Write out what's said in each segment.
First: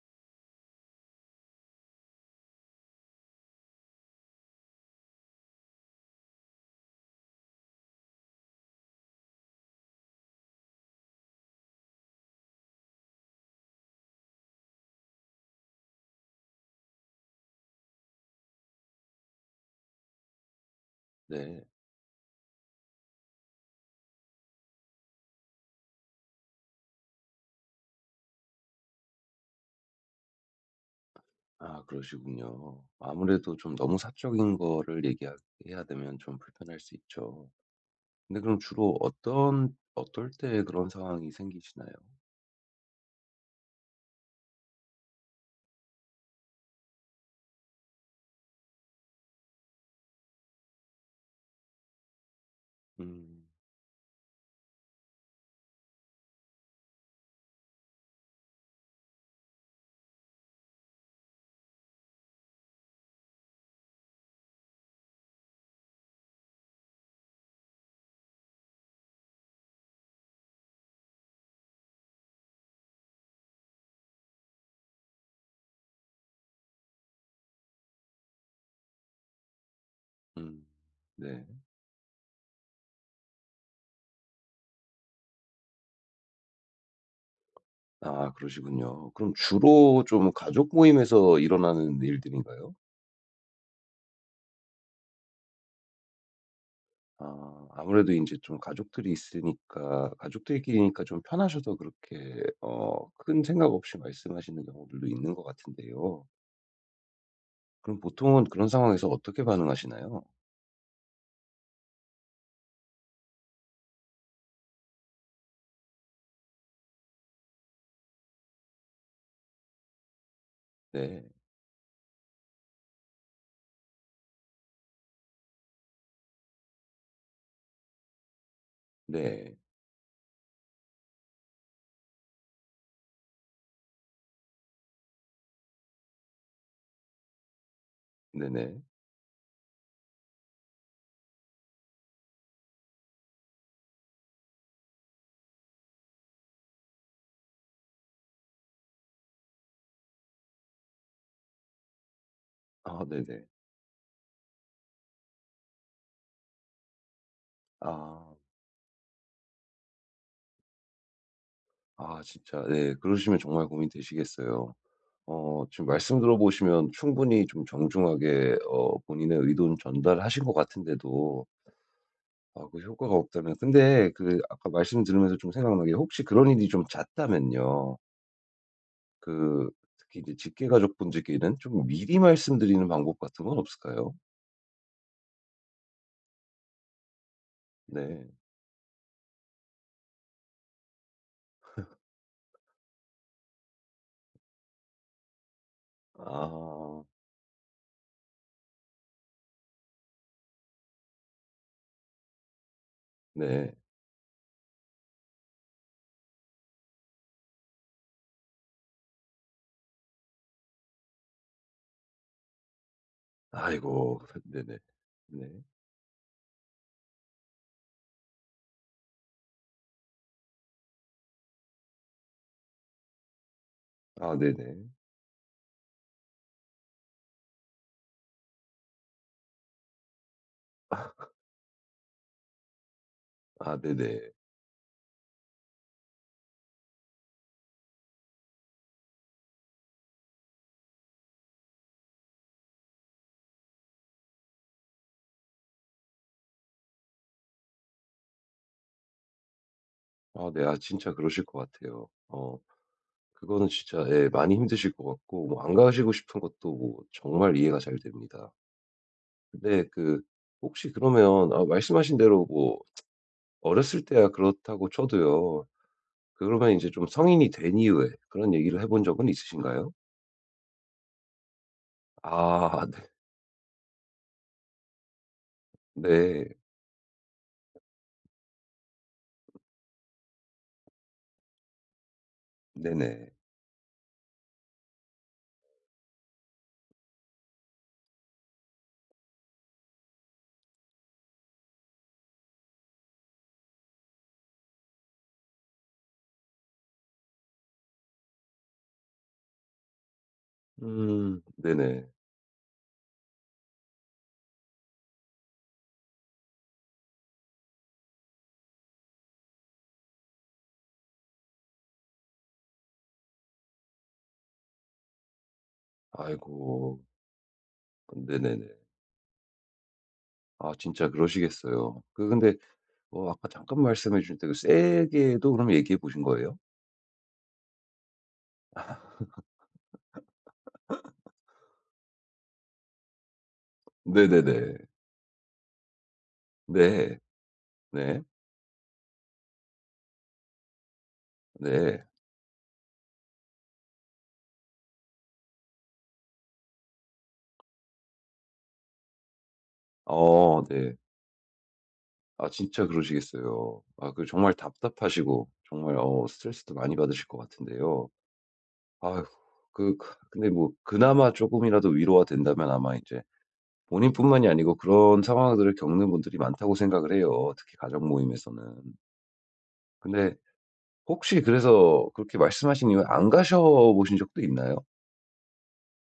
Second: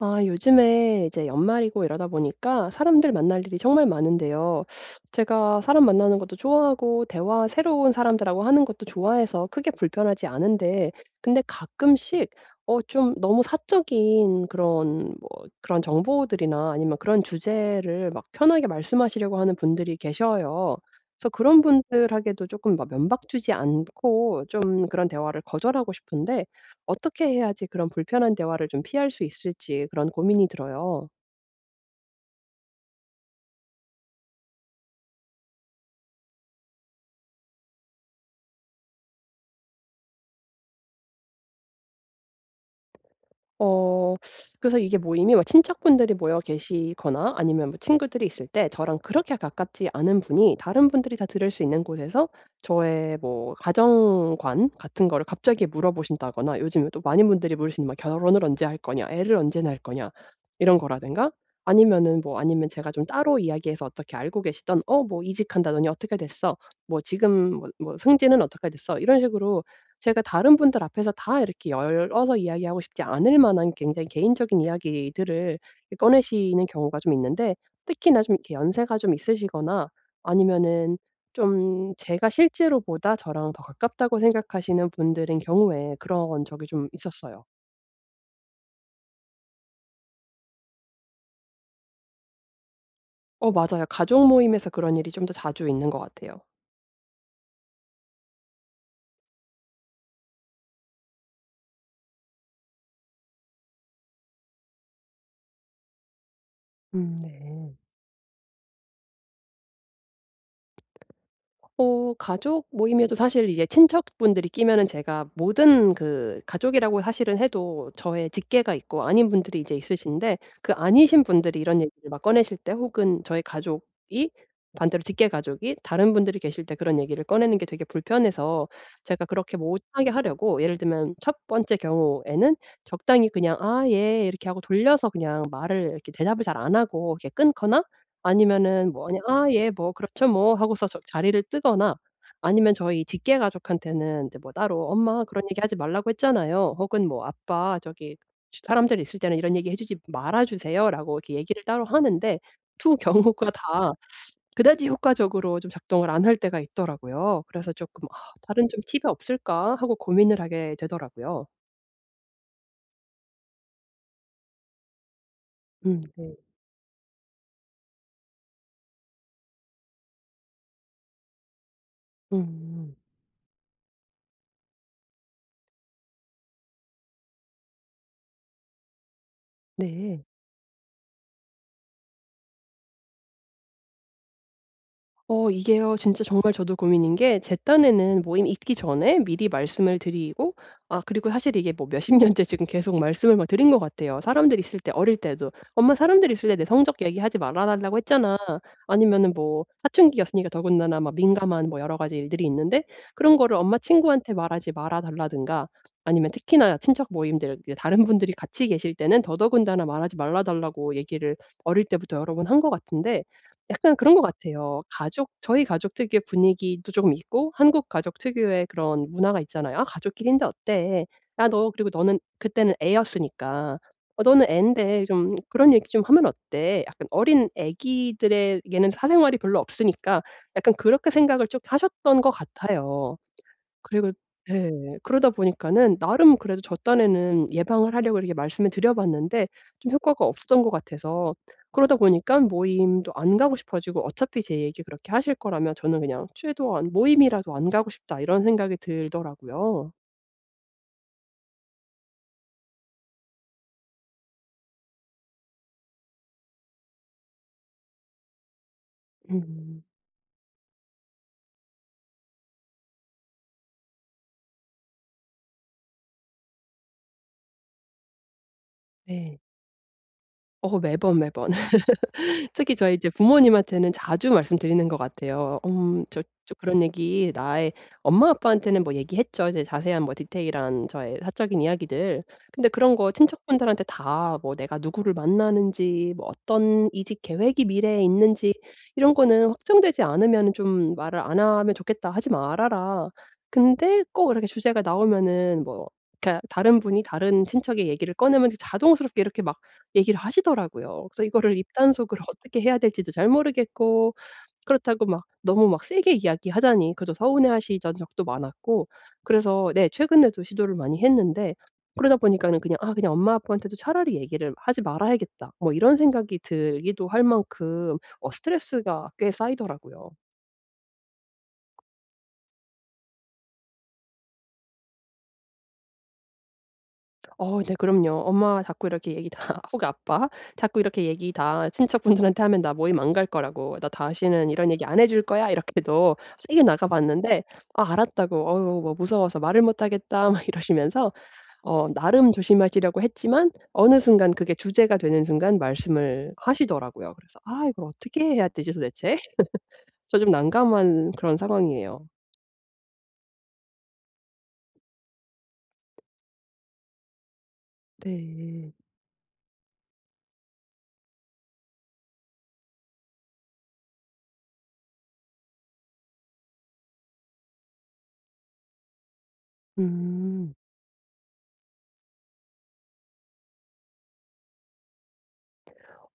아 요즘에 이제 연말이고 이러다 보니까 사람들 만날 일이 정말 많은데요. 제가 사람 만나는 것도 좋아하고 대화 새로운 사람들하고 하는 것도 좋아해서 크게 불편하지 않은데 근데 가끔씩 어 좀 너무 사적인 그런 뭐 그런 정보들이나 아니면 그런 주제를 막 편하게 말씀하시려고 하는 분들이 계셔요. 그래서 그런 네. 분들에게도 쪼끔 막 면박 주지 않고 좀 그런 대화를 거절하고 싶은데 어떻게 해야지 그런 불편한 대화를 좀 피할 수 있을지 그런 고민이 들어요. 아 그러시군요. 아무래도 좀 너무 사적인 거를 얘기하 해야 되면 좀 불편할 수 있죠. 근데 그럼 주로 어떤 어떨 때 그런 상황이 생기시나요? 어 그래서 이게 모임이 뭐 친척분들이 모여 계시거나 아니면 뭐 친구들이 있을 때 저랑 그렇게 가깝지 않은 분이 다른 분들이 다 들을 수 있는 곳에서 저의 음. 뭐 가정관 같은 거를 갑자기 물어보신다거나 요즘에 또 많은 분들이 물으시는 뭐 "결혼을 언제 할 거냐?", "애를 언제 낳을 거냐?" 이런 거라든가 아니면은 뭐 아니면 제가 좀 따로 이야기해서 어떻게 알고 계시던 "어 뭐 이직한다더니 어떻게 됐어?", "뭐 지금 뭐 뭐 승진은 어떻게 됐어?" 이런 식으로 제가 다른 분들 앞에서 다 이렇게 열어서 이야기하고 싶지 않을 만한 굉장히 개인적인 이야기들을 이 꺼내시는 경우가 좀 있는데 특히나 좀 이렇게 연세가 좀 있으시거나 음. 아니면은 네. 좀 제가 실제로보다 저랑 더 가깝다고 생각하시는 분들인 경우에 그런 적이 좀 있었어요. 아, 그러시군요. 그럼 주로 좀 가족 모임에서 일어나는 일들인가요? 어 맞아요. 가족 모임에서 그런 일이 좀 더 자주 있는 것 같아요. 아 아무래도 인제 좀 가족들이 있으니까 가족들끼리니까 좀 편하셔서 그렇게 어 큰 생각 없이 말씀하시는 경우들도 있는 것 같은데요. 음 네. 그럼 보통은 그런 상황에서 어떻게 반응하시나요? 어 가족 모임에도 사실 이제 친척분들이 끼면은 제가 모든 그 가족이라고 사실은 해도 저의 직계가 있고 아닌 분들이 이제 있으신데 그 아니신 네. 분들이 이런 얘기를 막 꺼내실 때 혹은 저희 가족이 반대로 직계 가족이 다른 분들이 계실 때 그런 얘기를 꺼내는 게 되게 불편해서 제가 그렇게 네. 못 하게 하려고 예를 들면 첫 번째 경우에는 적당히 그냥 "아 예." 이렇게 하고 돌려서 그냥 말을 이렇게 대답을 잘 안 하고 이렇게 끊거나 네네. 아니면은 뭐 그냥 "아 예. 뭐 그렇죠 뭐." 하고서 저 자리를 뜨거나 아니면 저희 직계 가족한테는 이제 뭐 따로 "엄마 그런 얘기 하지 말라고 했잖아요." 혹은 뭐 "아빠 저기 쉬 사람들 있을 때는 이런 얘기 해 주지 말아 주세요."라고 이렇게 얘기를 따로 하는데 두 아 네네. 경우가 다 그다지 효과적으로 좀 작동을 안 할 때가 있더라고요. 그래서 쪼끔 '아 아. 다른 좀 팁이 없을까.' 하고 고민을 하게 되더라고요. 아 진짜 네 그러시면 정말 고민되시겠어요. 어 지금 음 말씀 네. 들어보시면 충분히 좀 정중하게 어 본인의 의도는 전달하신 것 같은데도 아 그 음. 효과가 없다면 근데 그 아까 말씀 들으면서 좀 생각난 게 혹시 그런 일이 좀 잦다면요 그 특히 네. 이제 직계가족 분들께는 좀 미리 말씀드리는 방법 같은 건 없을까요? 어 이게요 진짜 정말 저도 고민인 게 제 딴에는 네. 모임 있기 전에 미리 말씀을 드리고 아 그리고 사실 이게 뭐 몇십 년째 지금 계속 말씀을 뭐 드린 것 같아요. 사람들 있을 때 어릴 때도. "엄마 사람들이 있을 때 내 성적 아. 얘기하지 말아 달라고 했잖아." 아니면은 뭐 사춘기였으니까 더군다나 뭐 민감한 뭐 여러 가지 일들이 있는데 그런 거를 네. 엄마 친구한테 말하지 말아 달라든가 아니면 특히나 친척 모임들 그 다른 분들이 같이 계실 때는 더더군다나 말하지 말아 달라고 얘기를 어릴 때부터 여러 번 한 것 같은데 약간 그런 아이고 것 네네. 같아요. 가족 네. 저희 가족 특유의 분위기도 쪼금 있고 한국 가족 특유의 그런 문화가 있잖아요. "아 가족끼리인데 어때? 아 너 그리고 너는 그때는 애였으니까. 어 아 너는 네네. 앤데 좀 그런 얘기 좀 하면 어때?" 약간 어린 아기들에게는 사생활이 별로 없으니까 약간 그렇게 생각을 쭉 하셨던 것 같아요. 아 그리고 네네. 예. 그러다 보니까는 나름 그래도 저 딴에는 예방을 하려고 이렇게 말씀을 드려봤는데 좀 효과가 없었던 것 같아서 그러다 보니까 모임도 안 가고 싶어지고 어차피 제 얘기 그렇게 하실 거라면 저는 그냥 최대한 '모임이라도 안 가고 싶다.' 이런 생각이 들더라고요. 아, 네. 아, 진짜 그러실 것 같아요. 어. 그거는 진짜 예 많이 힘드실 것 같고 뭐 안 가시고 싶은 것도 뭐 정말 이해가 잘 됩니다. 음. 근데 그 혹시 그러면 아 말씀하신 대로 뭐 어렸을 때야 그렇다고 쳐도요. 그러면 인제 좀 성인이 된 이후에 그런 얘기를 해 본 적은 네. 있으신가요? 어 매번, 매번. 특히 아. 저희 이제 네. 부모님한테는 자주 말씀드리는 것 같아요. 음, 저 네. 저 그런 얘기 나의 엄마 아빠한테는 뭐 얘기했죠. 이제 자세한 뭐 디테일한 저의 사적인 이야기들. 근데 그런 거 네네. 친척분들한테 다 뭐 "내가 누구를 만나는지 뭐 어떤 이직 계획이 미래에 있는지 이런 거는 확정되지 않으면은 좀 말을 안 하면 좋겠다. 하지 말아라." 근데 꼭 이렇게 주제가 나오면은 뭐 그러니까 다른 분이 다른 친척의 얘기를 꺼내면 이제 자동스럽게 이렇게 막 얘기를 하시더라고요. 그래서 음. 이거를 네네. 입단속을 어떻게 해야 될지도 잘 모르겠고 그렇다고 막 너무 막 세게 이야기하자니 그래도 서운해하시던 적도 많았고. 그래서 네 최근에도 시도를 많이 했는데 그러다 보니까는 그냥 '아, 그냥 엄마, 아빠한테도 차라리 얘기를 하지 말아야겠다.' 뭐 이런 생각이 아이고. 들기도 할 만큼 아 어 네네네. 스트레스가 꽤 쌓이더라고요. 아 진짜 그러시겠어요. 그 근데 어 아까 잠깐 말씀해 주셨는데 세게도 그럼 얘기해 보신 거예요? 어 네 그럼요. 엄마가 자꾸 이렇게 얘기 다 혹 아빠 자꾸 이렇게 얘기 다 친척분들한테 하면 나 모임 안 갈 거라고 "나 다시는 이런 네네네. 얘기 안 해 줄거야." 이렇게도 세게 네. 나가봤는데 아 네. 알았다고 "어유 뭐 무서워서 말을 못 하겠다." 막 이러시면서 어 네. 나름 조심하시려고 했지만 어느 순간 그게 주제가 되는 순간 말씀을 하시더라고요. 그래서 '아 이걸 어떻게 해야 되지 도대체?' 저 좀 어 네. 난감한 그런 상황이에요. 아 진짜 그러시겠어요. 아 그 정말 답답하시고 정말 어 스트레스도 많이 받으실 것 같은데요. 네. 아휴. 그 그 근데 뭐 그나마 쪼금이라도 위로가 된다면 아마 이제 본인뿐만이 아니고 그런 상황들을 겪는 분들이 많다고 생각을 해요 특히 가족모임에서는. 근데 음. 혹시 그래서 그렇게 말씀하신 이후에 안 가셔 보신 적도 있나요?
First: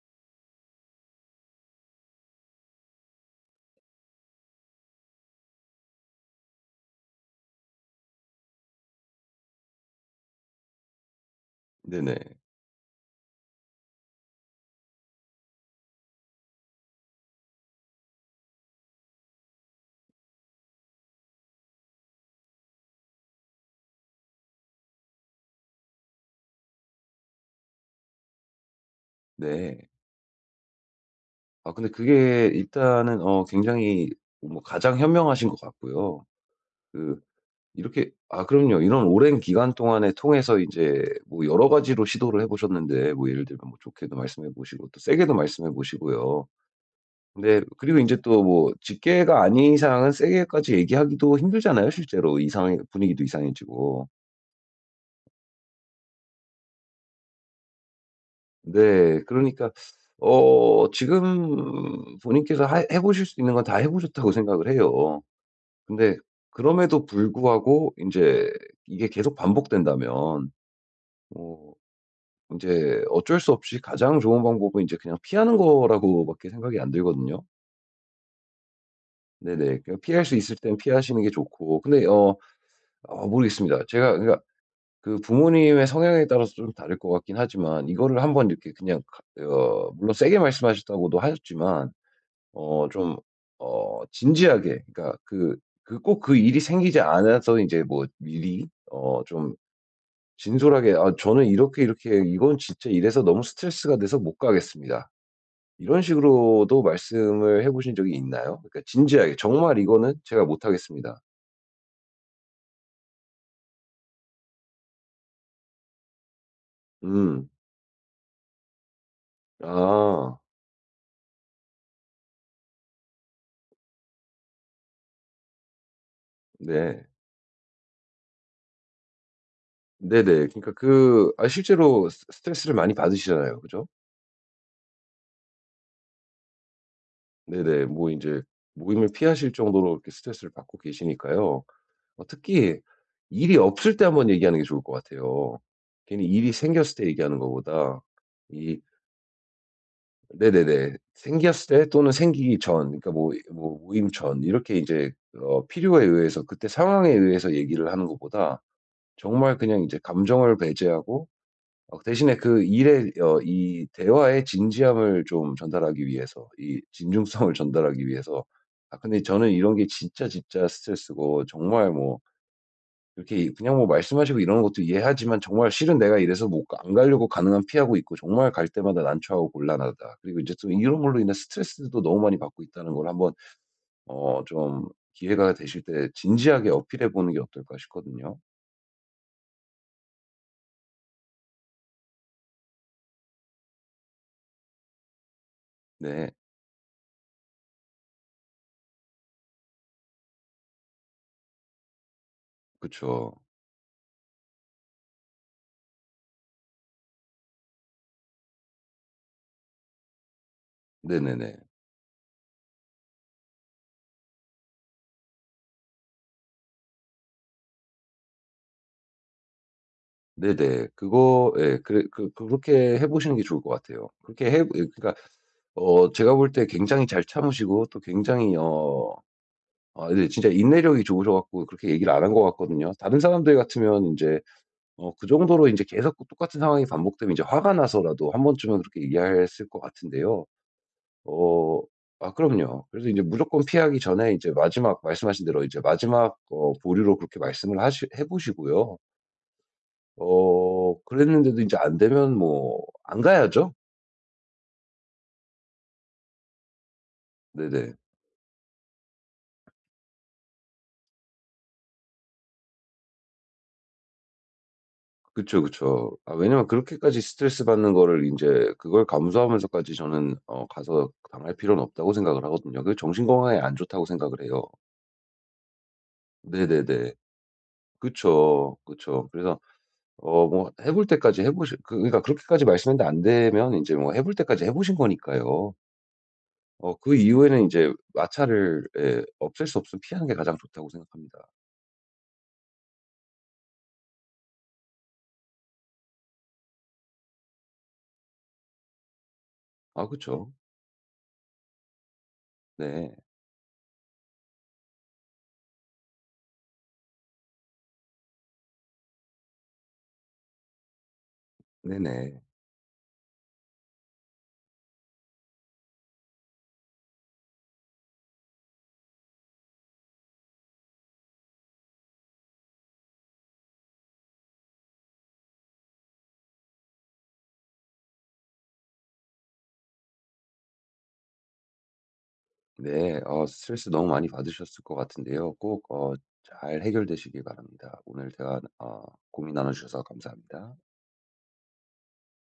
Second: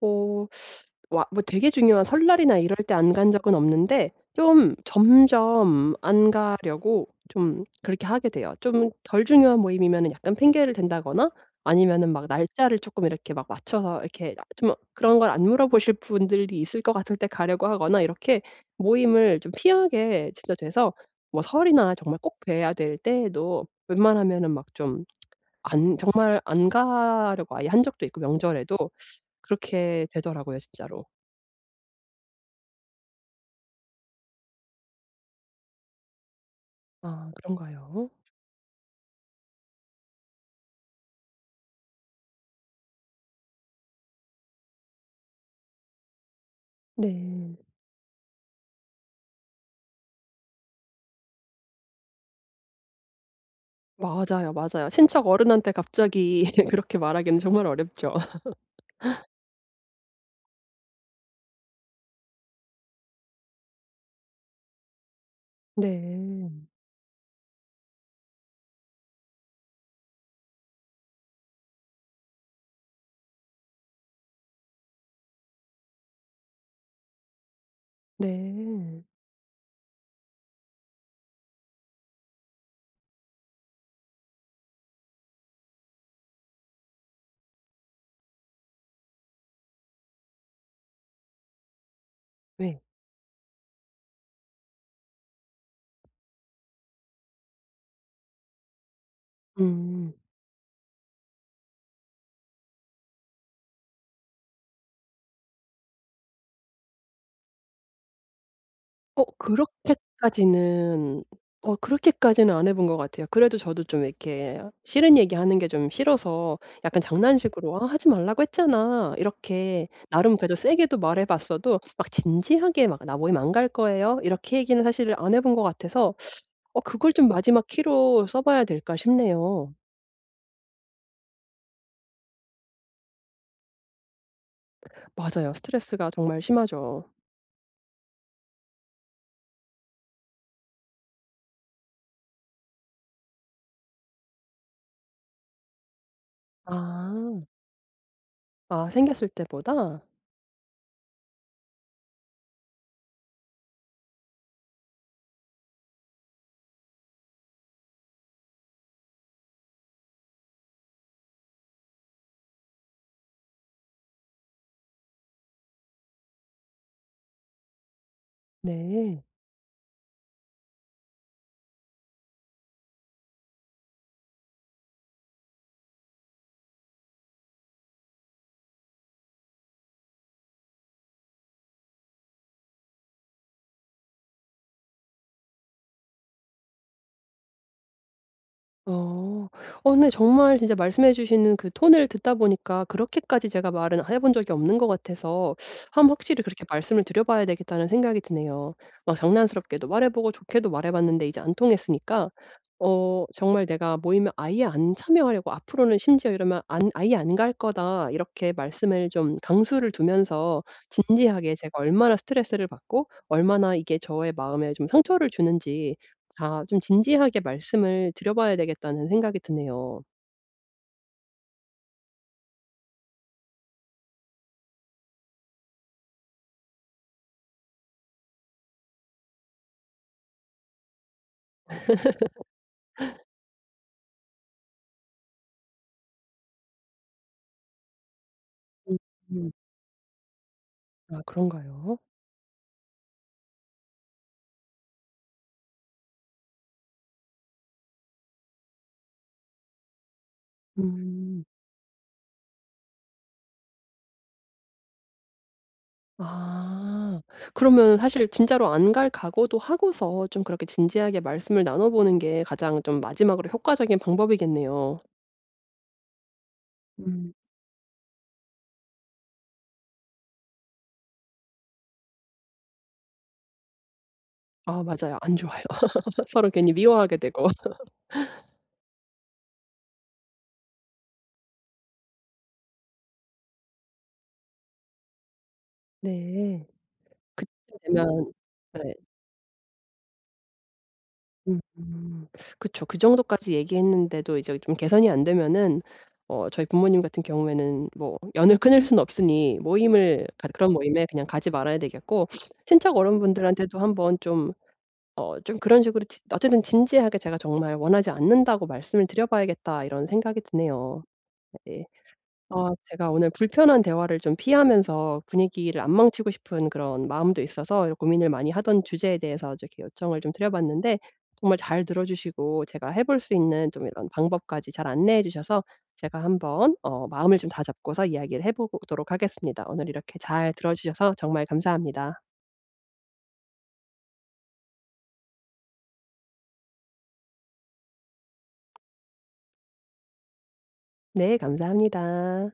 어 뭐 아 되게 중요한 설날이나 이럴 때 안 간 적은 없는데 좀 점점 안 가려고 좀 그렇게 하게 돼요. 좀 덜 중요한 모임이면 약간 핑계를 댄다거나 아니면은 네네. 막 날짜를 쪼끔 이렇게 막 맞춰서 이렇게 좀 그런 걸 안 물어보실 분들이 있을 것 같을 때 가려고 하거나 이렇게 모임을 좀 피하게 진짜 돼서 뭐 설이나 정말 꼭 봬야 될 때에도 웬만하면은 막 좀 안 정말 안 가려고 아예 한 적도 있고 명절에도. 네. 그렇게 되더라고요 진짜로. 아 근데 그게 일단은 어 굉장히 뭐 가장 현명하신 것 같고요. 그 아 그런가요? 이렇게 아 그럼요. 이런 오랜 기간 동안에 통해서 이제 뭐 여러 가지로 시도를 해 보셨는데 뭐 예를 들면 뭐 좋게도 말씀해 보시고 또 세게도 말씀해 보시고요. 네. 네. 그리고 인제 또 뭐 직계가 아닌 이상은 세게까지 얘기하기도 힘들잖아요 실제로. 이상해 분위기도 이상해지고. 맞아요, 맞아요. 친척 어른한테 갑자기 그렇게 말하기는 정말 어렵죠. 네. 그러니까 어 지금 본인께서 하 해 보실 수 있는 건 다 해 보셨다고 생각을 해요. 근데 네. 그럼에도 불구하고 인제 이게 계속 반복된다면 뭐 인제 어쩔 수 없이 가장 좋은 방법은 이제 그냥 피하는 거라고 밖에 생각이 안 들거든요. 네. 네네. 그냥 피할 수 있을 땐 피하시는 게 좋고 근데 어 어 모르겠습니다. 제가 그러니까 그 부모님의 성향에 따라서 좀 다를 것 같긴 하지만 이거를 한번 이렇게 그냥 하 어 물론 세게 말씀하셨다고도 하셨지만 네. 어 좀 어 진지하게 그러니까 그 그 꼭 그 일이 생기지 않아서 이제 뭐 미리 어 좀 음. 진솔하게 "아 저는 이렇게, 이렇게 이건 진짜 이래서 너무 스트레스가 돼서 못 가겠습니다." 이런 식으로도 말씀을 해 보신 적이 있나요? 그러니까 어 진지하게 "정말 이거는 제가 못 하겠습니다." 그렇게까지는 어 그렇게까지는 안 해 본 것 같아요. 그래도 저도 좀 이렇게 싫은 얘기 하는 게 좀 싫어서 약간 음. 장난식으로 "아 하지 말라고 했잖아." 이렇게 나름 아. 그래도 세게도 말해 봤어도 막 진지하게 막 "나 모임 안 갈 거예요." 이렇게 얘기는 사실 안 해 본 것 같아서 어 네. 그걸 좀 마지막 키로 써 봐야 될까 싶네요. 네네. 그러니까 그 아 실제로 스 스트레스를 많이 받으시잖아요 그죠? 맞아요. 스트레스가 정말 심하죠. 네네. 뭐 인제 모임을 피하실 정도로 이렇게 스트레스를 받고 계시니까요. 어 특히 일이 없을 때 1 번 얘기하는 게 좋을 것 같아요. 괜히 일이 생겼을 때 얘기하는 아. 것보다 이 아 생겼을 때보다? 네네네. 생겼을 때 또는 생기기 전. 그러니까 뭐 이 뭐 모임 전 이렇게 인제 어 필요에 의해서 그때 상황에 의해서 얘기를 하는 것보다 정말 그냥 이제 감정을 배제하고 어 그 대신에 그 일에 어 이 대화의 진지함을 좀 전달하기 위해서 이 진중성을 전달하기 위해서. "아 근데 네. 저는 이런 게 진짜, 진짜 스트레스고 정말 뭐 이렇게 이 그냥 뭐 말씀하시고 이러는 것도 이해하지만 정말 실은 내가 이래서 뭐 안 가려고 가능한 피하고 있고 정말 갈 때마다 난처하고 곤란하다." 그리고 인제 또 이런 걸로 인해 스트레스도 또 너무 많이 받고 있다는 걸 1 번 어 좀 기회가 되실 때 진지하게 어필해 보는 게 어떨까 싶거든요. 어. 어 근데 정말 진짜 말씀해 주시는 그 톤을 듣다 보니까 그렇게까지 제가 말은 해 본 적이 없는 것 같아서 1 번 네. 확실히 그렇게 말씀을 드려봐야 되겠다는 생각이 드네요. 막 장난스럽게도 말해 보고 좋게도 말해 봤는데 이제 안 통했으니까 어 그쵸. 정말 내가 모임에 아예 안 참여하려고 앞으로는 심지어 이러면 안 "아예 안 갈 거다." 이렇게 말씀을 좀 강수를 두면서 진지하게 네네네. 제가 얼마나 스트레스를 받고 얼마나 이게 저의 마음에 좀 상처를 주는지 다 좀 진지하게 말씀을 드려봐야 되겠다는 생각이 드네요. 네, 네. 그거 예, 그래 그 그렇게 해 보시는 게 좋을 것 같아요. 그렇게 해 이 그러니까 어 제가 볼 때 굉장히 잘 참으시고 또 굉장히 어 어 이게 진짜 인내력이 좋으셔갔고 그렇게 얘기를 안 한 것 같거든요. 다른 사람들 같으면 인제 어 그 정도로 이제 계속 그 똑같은 상황이 반복되면 이제 화가 나서라도 1 번쯤은 그렇게 [unintelligible] 이해했을 것 같은데요. 아 어 그런가요? 아, 그럼요. 그래서 이제 무조건 피하기 전에 이제 마지막 말씀하신 대로 이제 마지막 어 보류로 그렇게 말씀을 하시 해보시고요. 어 음. 그랬는데도 이제 안되면 뭐 안 가야죠. 아 네네. 그러면 사실 진짜로 안 갈 각오도 하고서 좀 그렇게 진지하게 말씀을 나눠 보는 게 가장 좀 마지막으로 효과적인 방법이겠네요. 그쵸, 그쵸. 아 왜냐하면 그렇게까지 음. 스트레스 받는 거를 인제 그걸 감수하면서까지 저는 어 가서 그 당할 필요는 없다고 생각을 하거든요. 그게 정신 건강에 안 좋다고 생각을 해요. 어. 아 맞아요. 안 좋아요. 서로 괜히 네네네. 미워하게 되고. 그쵸, 그쵸. 그래서 어 뭔가 해볼 때까지 해보시 그 그니까 그렇게까지 말씀했는데 안되면 이제 뭐 해볼 때까지 해보신 거니까요. 네, 어 그 그때 이후에는 인제 되면 마찰을 네. 예, 없앨 수 없으면 피하는 게 가장 좋다고 생각합니다. 음 그쵸. 그 정도까지 얘기했는데도 이제 좀 개선이 안 되면은 어 저희 부모님 같은 경우에는 뭐 연을 끊을 순 없으니 아 모임을 가 그쵸. 그런 모임에 그냥 가지 말아야 되겠고 '친척 네. 어른분들한테도 한번 좀 어 좀 그런 식으로 지 어쨌든 진지하게 제가 정말 원하지 않는다고 말씀을 드려봐야겠다.' 이런 생각이 드네요. 네. 네, 네. 아 제가 오늘 불편한 대화를 좀 피하면서 분위기를 안 망치고 싶은 그런 마음도 있어서 고민을 많이 하던 주제에 대해서 좀 이렇게 요청을 좀 드려 봤는데 정말 잘 들어주시고 제가 해볼 수 있는 좀 이런 방법까지 잘 안내해 주셔서 제가 한번 어 마음을 좀 다잡고서 이야기를 해보도록 하겠습니다. 오늘 이렇게 잘 들어주셔서 정말 감사합니다. 네, 어 스트레스 너무 많이 받으셨을 것 같은데요. 꼭 어 잘 해결되시길 바랍니다. 오늘 대화 어 고민 나눠주셔서 감사합니다. 네, 감사합니다.